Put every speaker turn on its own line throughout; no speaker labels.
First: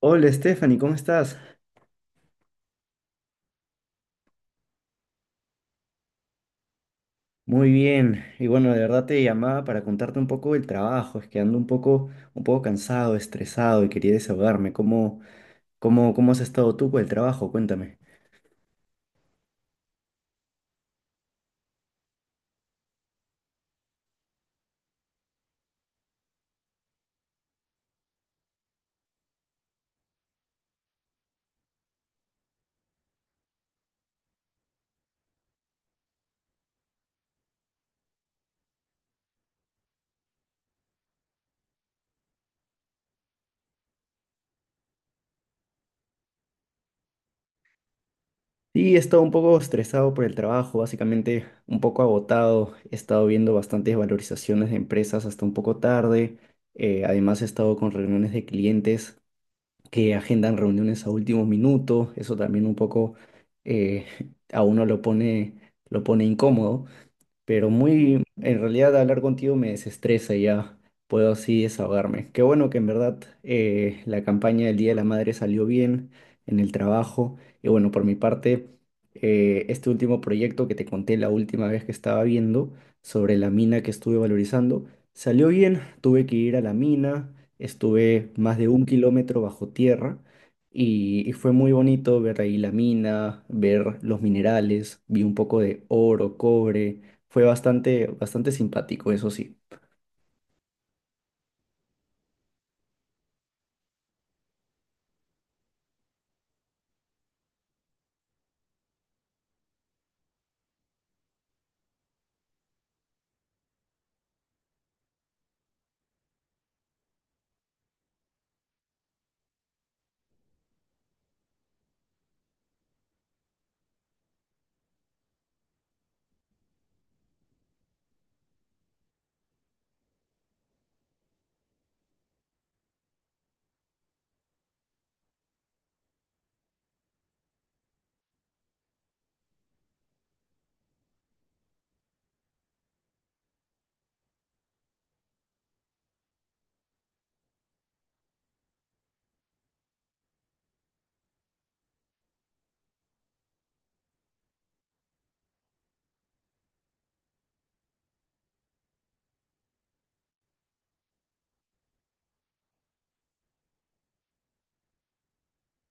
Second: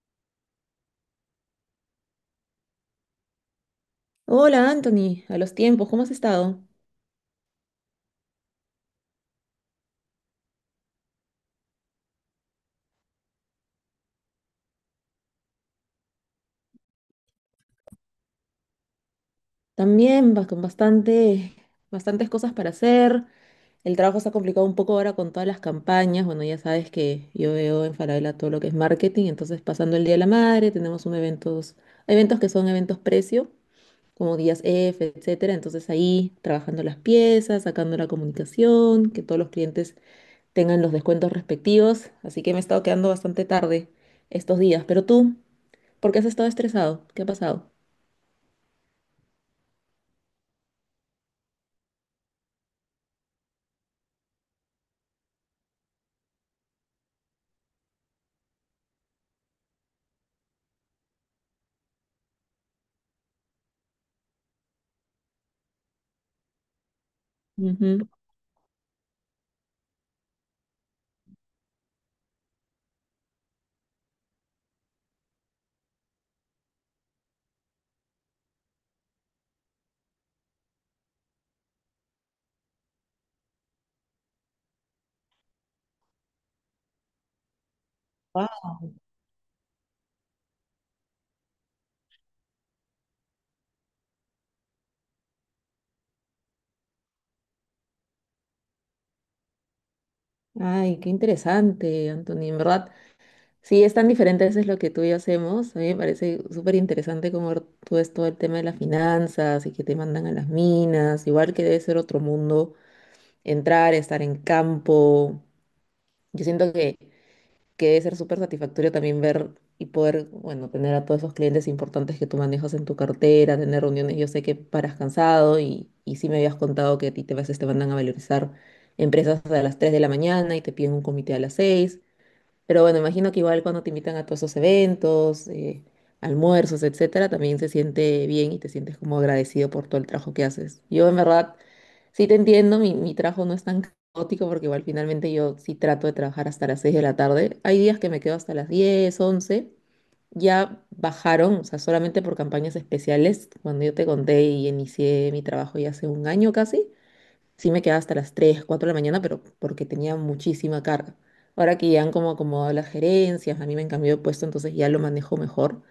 Hola Stephanie, ¿cómo estás?
Hola Anthony, a los tiempos, ¿cómo has estado?
Muy bien. Y bueno, de verdad te llamaba para contarte un poco del trabajo. Es que ando un poco cansado, estresado y quería desahogarme. ¿Cómo has estado tú por el trabajo? Cuéntame.
También va con bastantes cosas para hacer. El trabajo se ha complicado un poco ahora con todas las campañas. Bueno, ya sabes que yo veo en Falabella todo lo que es marketing, entonces pasando el Día de la Madre, tenemos eventos que son eventos precio, como días F, etcétera. Entonces ahí trabajando las piezas, sacando la comunicación, que todos los clientes tengan los descuentos respectivos. Así que me he estado quedando bastante tarde estos días. Pero tú, ¿por qué has estado estresado? ¿Qué ha pasado?
Sí, he estado un poco estresado por el trabajo, básicamente un poco agotado. He estado viendo bastantes valorizaciones de empresas hasta un poco tarde. Además he estado con reuniones de clientes que agendan reuniones a último minuto. Eso también un poco eh, a uno lo lo pone incómodo. Pero
Ujú.
muy, en realidad hablar contigo me desestresa y ya puedo así desahogarme. Qué bueno que en verdad la campaña del Día de la Madre salió bien en el trabajo. Y bueno, por mi parte, este último proyecto que te conté la última vez que estaba viendo sobre la mina que estuve valorizando, salió bien. Tuve que ir a la mina, estuve más
Ah.
de un kilómetro bajo tierra. Y fue muy bonito ver ahí la mina, ver los minerales, vi un poco de oro, cobre, fue bastante simpático, eso sí.
Ay, qué interesante, Anthony. En verdad, sí, es tan diferente a veces lo que tú y yo hacemos. A mí me parece súper interesante cómo tú ves todo el tema de las finanzas y que te mandan a las minas. Igual que debe ser otro mundo entrar, estar en campo. Yo siento que debe ser súper satisfactorio también ver y poder, bueno, tener a todos esos clientes importantes que tú manejas en tu cartera, tener reuniones. Yo sé que paras cansado y sí me habías contado que a ti te vas, te mandan a valorizar empresas a las 3 de la mañana y te piden un comité a las 6, pero bueno, imagino que igual cuando te invitan a todos esos eventos, almuerzos, etcétera, también se siente bien y te sientes como agradecido por todo el trabajo que haces. Yo en verdad sí te entiendo, mi trabajo no es tan caótico porque igual finalmente yo sí trato de trabajar hasta las 6 de la tarde. Hay días que me quedo hasta las 10, 11. Ya bajaron, o sea, solamente por campañas especiales. Cuando yo te conté y inicié mi trabajo ya hace un año casi, sí me quedaba hasta las 3, 4 de la mañana, pero porque tenía muchísima carga. Ahora que ya han como acomodado las gerencias, a mí me han cambiado de puesto, entonces ya lo manejo mejor.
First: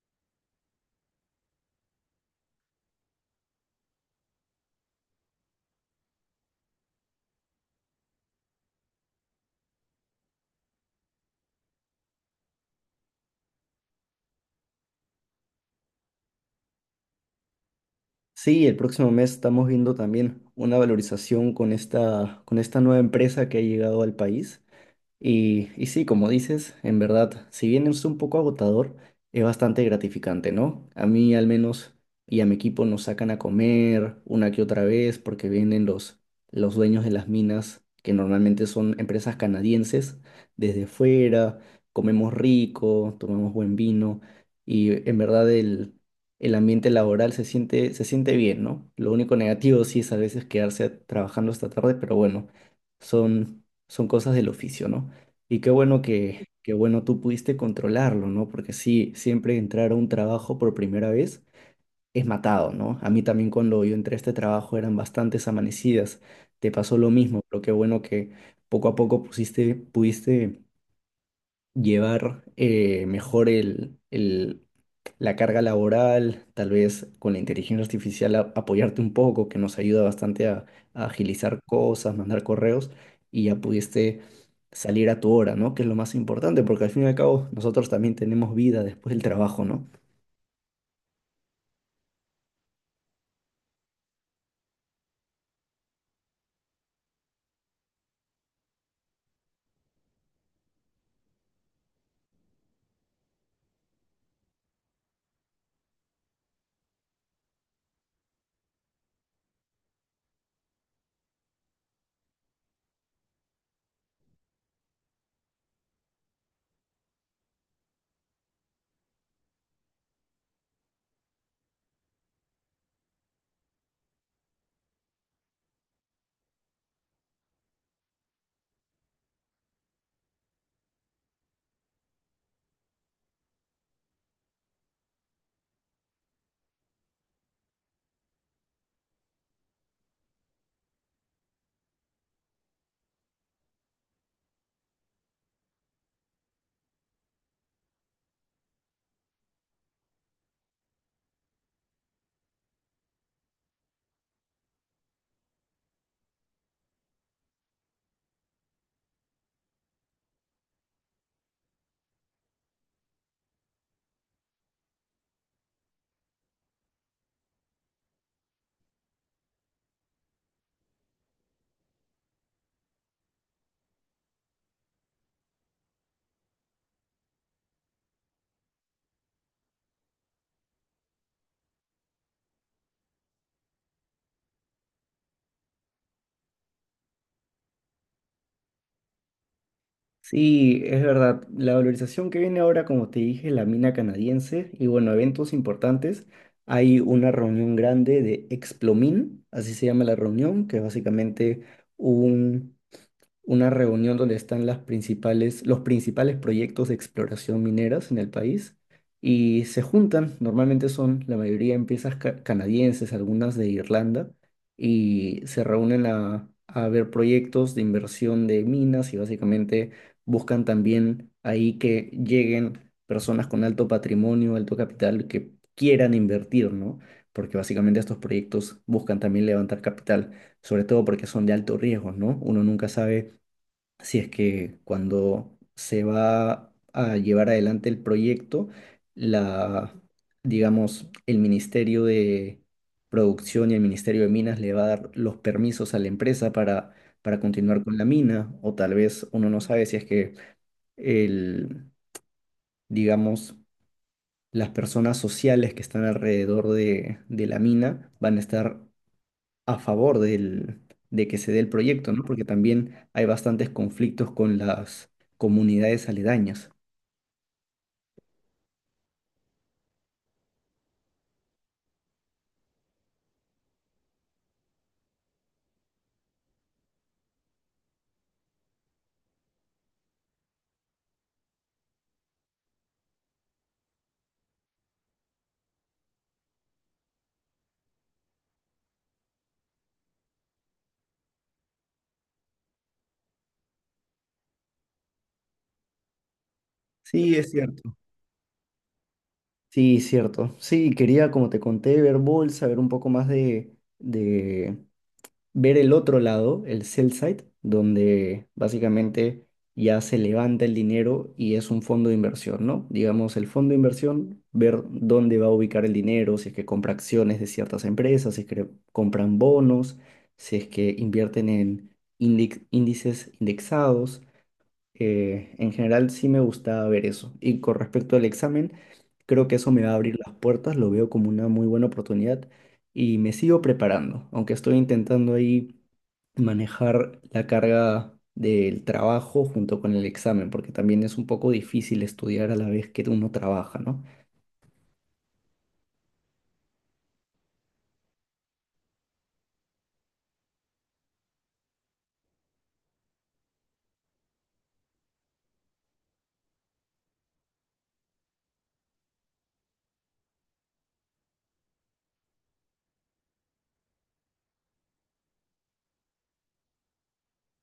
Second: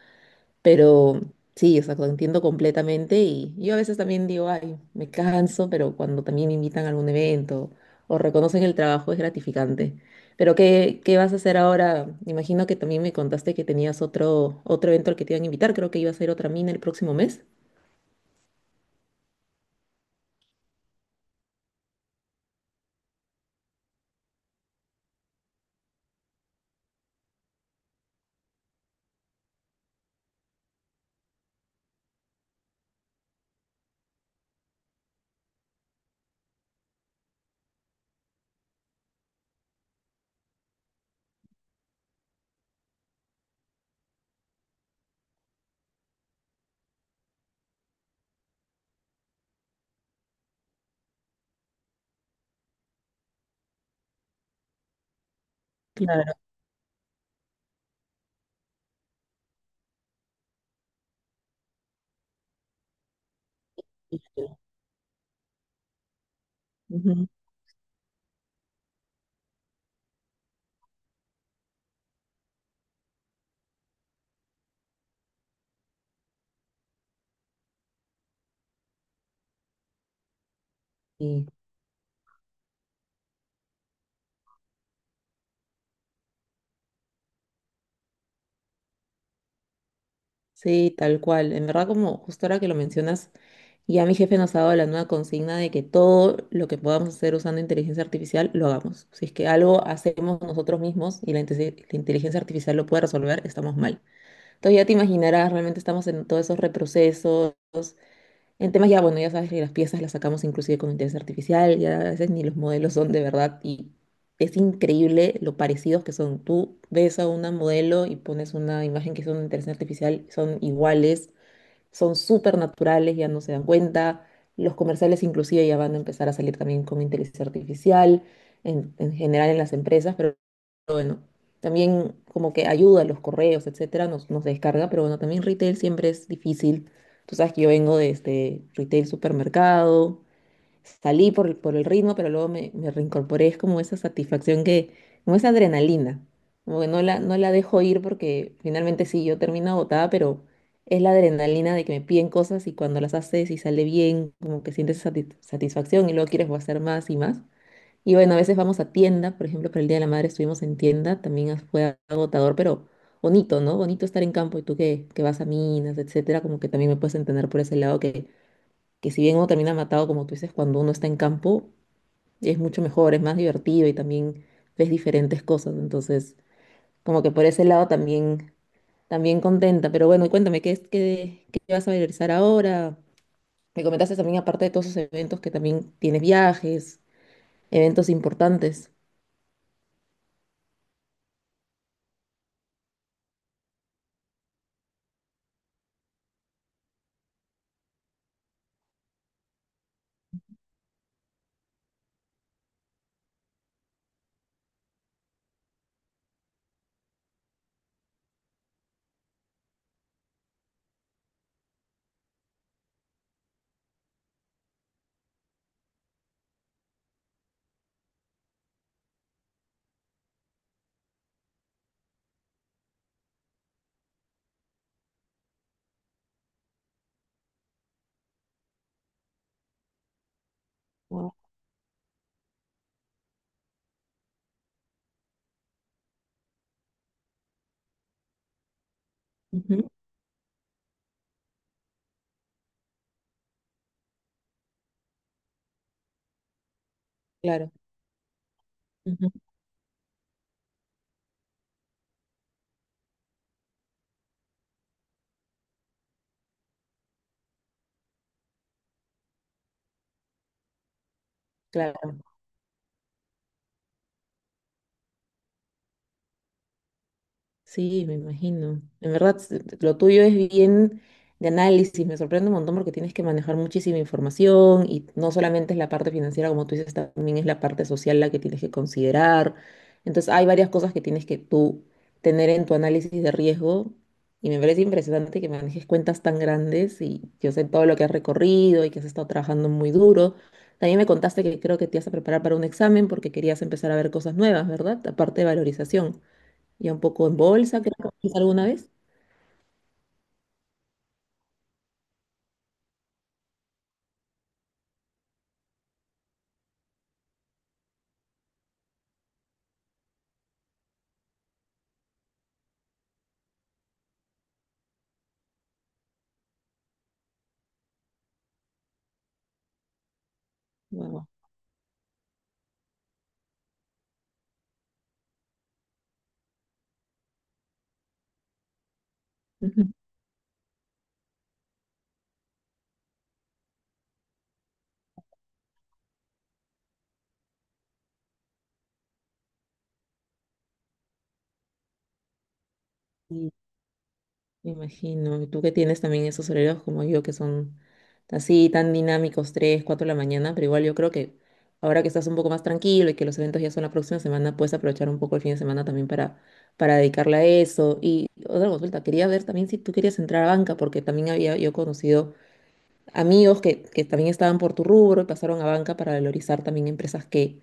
Pero sí, o sea, lo entiendo completamente y yo a veces también digo, ay, me canso, pero cuando también me invitan a algún evento o reconocen el trabajo es gratificante. Pero ¿qué vas a hacer ahora? Imagino que también me contaste que tenías otro evento al que te iban a invitar, creo que iba a ser otra mina el próximo mes.
Sí, el próximo mes estamos viendo también una valorización con esta nueva empresa que ha llegado al país. Y sí, como dices, en verdad, si bien es un poco agotador, es bastante gratificante, ¿no? A mí al menos y a mi equipo nos sacan a comer una que otra vez porque vienen los dueños de las minas, que normalmente son empresas canadienses, desde fuera, comemos rico, tomamos buen vino y en verdad el ambiente laboral se se siente bien, ¿no? Lo único negativo sí es a veces quedarse trabajando hasta tarde, pero bueno, son cosas del oficio, ¿no? Y
Claro.
qué bueno tú pudiste controlarlo, ¿no? Porque sí, siempre entrar a un trabajo por primera vez es matado, ¿no? A mí también cuando yo entré a este trabajo eran bastantes amanecidas. Te pasó lo
Ujú.
mismo, pero qué bueno que poco a poco pudiste llevar mejor la carga laboral, tal vez con la inteligencia artificial apoyarte un poco, que nos ayuda bastante a
Y
agilizar cosas, mandar correos y ya pudiste salir a tu hora, ¿no? Que es lo más importante, porque al fin y al cabo nosotros también tenemos vida después del trabajo, ¿no?
sí, tal cual. En verdad, como justo ahora que lo mencionas, ya mi jefe nos ha dado la nueva consigna de que todo lo que podamos hacer usando inteligencia artificial, lo hagamos. Si es que algo hacemos nosotros mismos y la inteligencia artificial lo puede resolver, estamos mal. Entonces ya te imaginarás, realmente estamos en todos esos reprocesos, el tema ya, bueno, ya sabes que las piezas las sacamos inclusive con inteligencia artificial, ya a veces ni los modelos son de verdad y es increíble lo parecidos que son. Tú ves a una modelo y pones una imagen que es una inteligencia artificial, son iguales, son súper naturales, ya no se dan cuenta. Los comerciales inclusive ya van a empezar a salir también con inteligencia artificial, en general en las empresas, pero también como que ayuda, los correos, etcétera, nos descarga, pero bueno, también retail siempre es difícil. Tú sabes que yo vengo de este retail supermercado, salí por por el ritmo, pero luego me reincorporé, es como esa satisfacción que, como esa adrenalina, como que no la dejo ir porque finalmente sí, yo termino agotada, pero es la adrenalina de que me piden cosas y cuando las haces y sale bien, como que sientes satisfacción y luego quieres hacer más y más. Y bueno, a veces vamos a tienda, por ejemplo, para el Día de la Madre estuvimos en tienda, también fue agotador, pero bonito, ¿no? Bonito estar en campo y tú que vas a minas, etcétera, como que también me puedes entender por ese lado que si bien uno termina matado, como tú dices, cuando uno está en campo es mucho mejor, es más divertido y también ves diferentes cosas, entonces como que por ese lado también, también contenta, pero bueno, cuéntame, ¿qué vas a realizar ahora? Me comentaste también, aparte de todos esos eventos, que también tienes viajes, eventos importantes.
Sí, es verdad. La valorización que viene ahora, como te dije, la mina canadiense y bueno, eventos importantes. Hay una reunión grande de Explomin, así se llama la reunión, que es básicamente una reunión donde están los principales proyectos de exploración mineras en el país y se juntan, normalmente son la mayoría empresas canadienses, algunas de Irlanda, y se reúnen a ver proyectos de inversión de minas y básicamente buscan también ahí que lleguen personas con alto patrimonio, alto capital que quieran invertir, ¿no? Porque básicamente estos proyectos buscan también levantar capital, sobre todo porque
Wao.
son de alto riesgo, ¿no? Uno nunca sabe si es que cuando se va a llevar adelante el proyecto, la, digamos, el Ministerio de Producción y el Ministerio de Minas le va a dar los permisos a la empresa para
Claro,
continuar con la mina, o tal vez
ujú,
uno no sabe si es que el, digamos, las personas sociales que están alrededor de la mina van a estar a favor de que se dé el proyecto, ¿no?
claro.
Porque también hay bastantes conflictos con las comunidades aledañas.
Sí, me imagino. En verdad, lo tuyo es bien de análisis. Me sorprende un montón porque tienes que manejar muchísima información y no solamente es la parte financiera, como tú dices, también es la parte social la que tienes que considerar. Entonces, hay varias cosas que tienes que tú tener en tu análisis de riesgo y me parece impresionante que manejes cuentas tan grandes y yo sé todo lo que has recorrido y que has estado trabajando muy duro. También me contaste que creo que te ibas a preparar para un examen porque querías empezar a ver cosas nuevas, ¿verdad? Aparte de valorización ya un poco
Sí,
en
es
bolsa, creo
cierto.
que hiciste alguna vez.
Sí, cierto. Sí, quería, como te conté, ver bolsa, ver un poco más de ver el otro lado, el sell side, donde básicamente ya se levanta el dinero y es un fondo de inversión, ¿no? Digamos, el fondo de inversión, ver dónde va a ubicar el dinero, si es que compra acciones de ciertas empresas, si es que compran bonos, si es que
Wow.
invierten en índices indexados. En general sí me gustaba ver eso. Y con respecto al examen, creo que eso me va
Ujú.
a abrir las puertas, lo veo como una muy buena oportunidad y me sigo preparando, aunque estoy intentando ahí manejar la carga del trabajo junto con el examen, porque también es un poco difícil estudiar a la vez que uno
Sí,
trabaja, ¿no?
me imagino. Y tú que tienes también esos horarios como yo, que son así tan dinámicos, 3, 4 de la mañana, pero igual yo creo que ahora que estás un poco más tranquilo y que los eventos ya son la próxima semana, puedes aprovechar un poco el fin de semana también para dedicarle a eso. Y otra consulta, quería ver también si tú querías entrar a banca, porque también había yo conocido amigos que también estaban por tu rubro y pasaron a banca para valorizar también empresas que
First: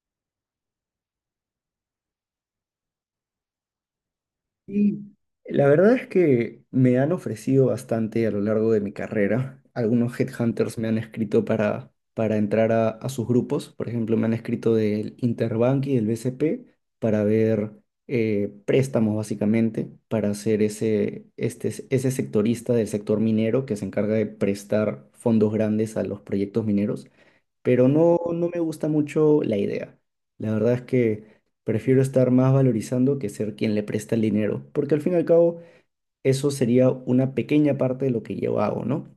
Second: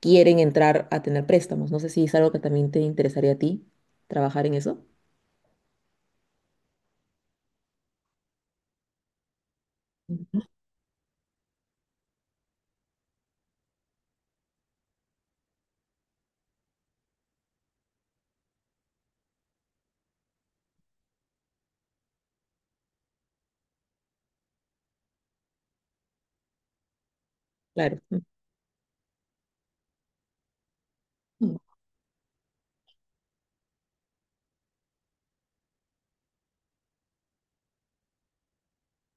quieren entrar a tener préstamos. No sé si es algo que también te interesaría a ti, trabajar en eso.
Y la verdad es que me han ofrecido bastante a lo largo de mi carrera. Algunos headhunters me han escrito para entrar a sus grupos. Por ejemplo, me han escrito del Interbank y del BCP para ver préstamos, básicamente, para ser ese sectorista del sector minero que se encarga de prestar fondos grandes a los proyectos mineros pero
Claro.
no, no me gusta mucho la idea. La verdad es que
Mm,
prefiero estar más valorizando que ser quien le presta el dinero, porque al fin y al cabo eso sería una pequeña parte de lo que yo hago, ¿no?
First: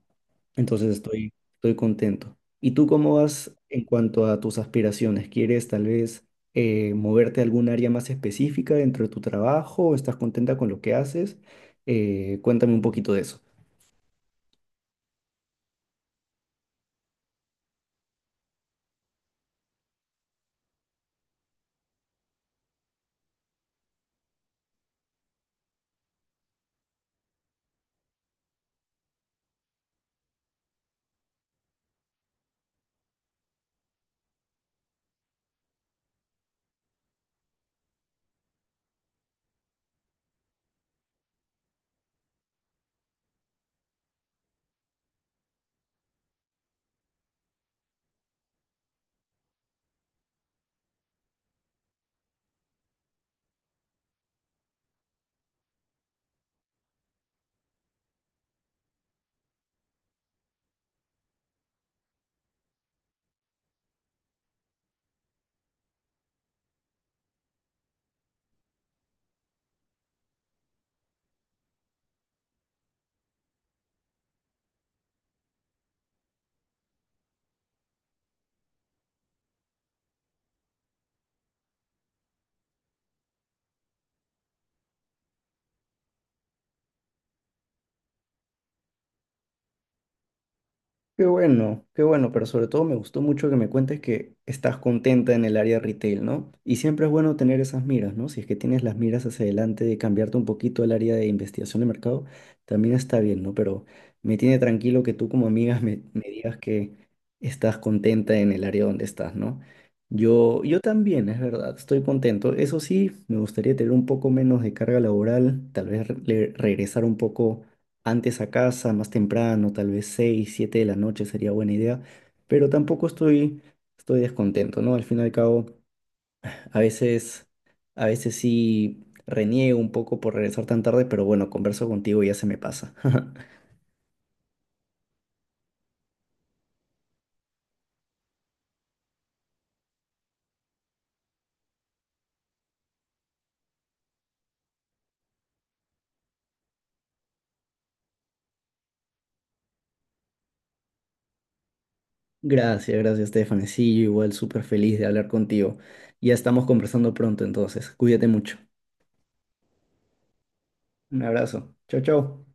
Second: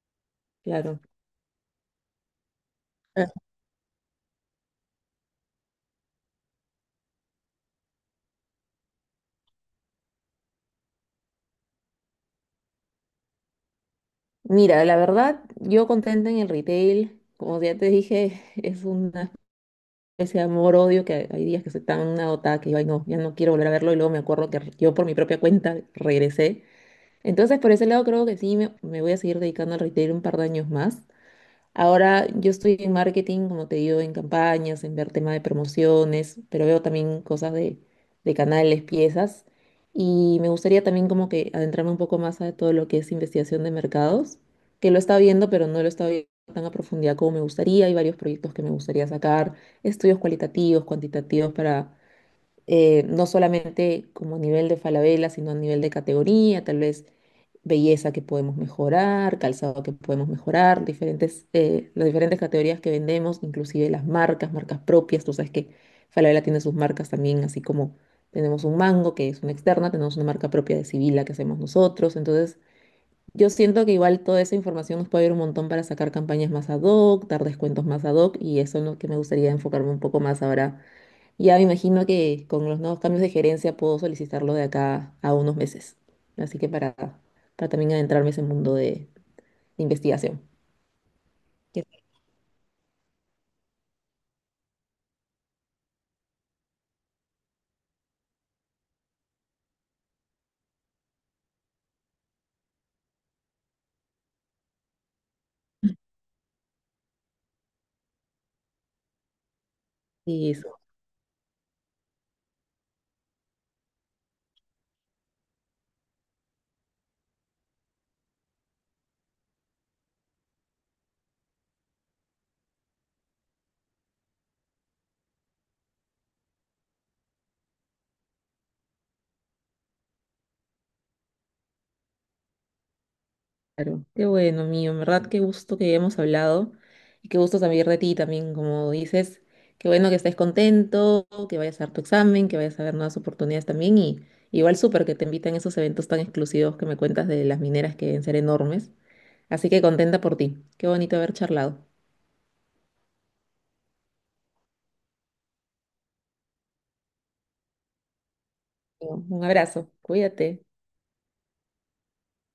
Entonces
claro.
estoy contento. ¿Y tú cómo
Ah.
vas en cuanto a tus aspiraciones? ¿Quieres tal vez moverte a algún área más específica dentro de tu trabajo? ¿Estás contenta con lo que haces? Cuéntame un poquito de eso.
Mira, la verdad, yo contenta en el retail, como ya te dije, es una especie de amor-odio que hay días que soy tan agotada que yo, ay, no, ya no quiero volver a verlo y luego me acuerdo que yo por mi propia cuenta regresé. Entonces, por ese lado creo que sí, me voy a seguir dedicando al retail un par de años más. Ahora yo estoy en marketing, como te digo, en campañas, en ver tema de promociones, pero veo también cosas de canales, piezas. Y me gustaría también como que adentrarme un poco más a todo lo que es investigación de mercados, que lo he estado viendo, pero no lo he estado viendo tan a profundidad como me gustaría. Hay varios proyectos que me gustaría sacar, estudios cualitativos, cuantitativos para no solamente como a nivel de Falabella, sino a nivel de categoría, tal vez belleza que podemos mejorar, calzado que podemos mejorar, diferentes, las diferentes categorías que vendemos, inclusive las marcas, marcas propias. Tú sabes que Falabella tiene sus marcas también, así como tenemos un Mango, que es una externa, tenemos una marca propia de Sibila que hacemos nosotros. Entonces, yo siento que igual toda esa información nos puede ayudar un montón para sacar campañas más ad hoc, dar descuentos más ad hoc, y eso es lo que me gustaría enfocarme un poco más ahora. Ya me imagino que con los nuevos cambios de gerencia puedo solicitarlo de acá a unos meses. Así que para también adentrarme en ese mundo de investigación. Qué.
Qué bueno, pero sobre todo me gustó mucho que me cuentes que estás contenta en el área retail, ¿no? Y siempre es bueno tener esas miras, ¿no? Si es que tienes las miras hacia adelante de cambiarte un poquito al área de investigación de mercado, también está bien, ¿no? Pero me tiene tranquilo que tú como amiga me digas que estás contenta en el área donde estás, ¿no? Yo
Eso,
también, es verdad, estoy contento. Eso sí, me gustaría tener un poco menos de carga laboral, tal vez regresar un poco antes a casa, más temprano, tal vez 6, 7 de la noche sería buena idea, pero tampoco estoy descontento, ¿no? Al fin y al cabo, a veces, a veces sí reniego un poco por regresar tan tarde, pero bueno, converso contigo y ya se me pasa.
claro. Qué bueno, mío. En verdad, qué gusto que hemos hablado y qué gusto saber de ti también, como dices. Qué bueno que estés contento, que vayas a dar tu examen, que vayas a ver nuevas oportunidades también. Y igual súper que te invitan a esos eventos tan exclusivos que me cuentas de las mineras que deben ser enormes. Así que contenta por ti. Qué bonito haber charlado.
Gracias, gracias, Stephanie. Sí, yo igual súper feliz de hablar contigo. Ya estamos conversando pronto, entonces, cuídate mucho.
Un abrazo. Cuídate.
Un abrazo. Chao, chao.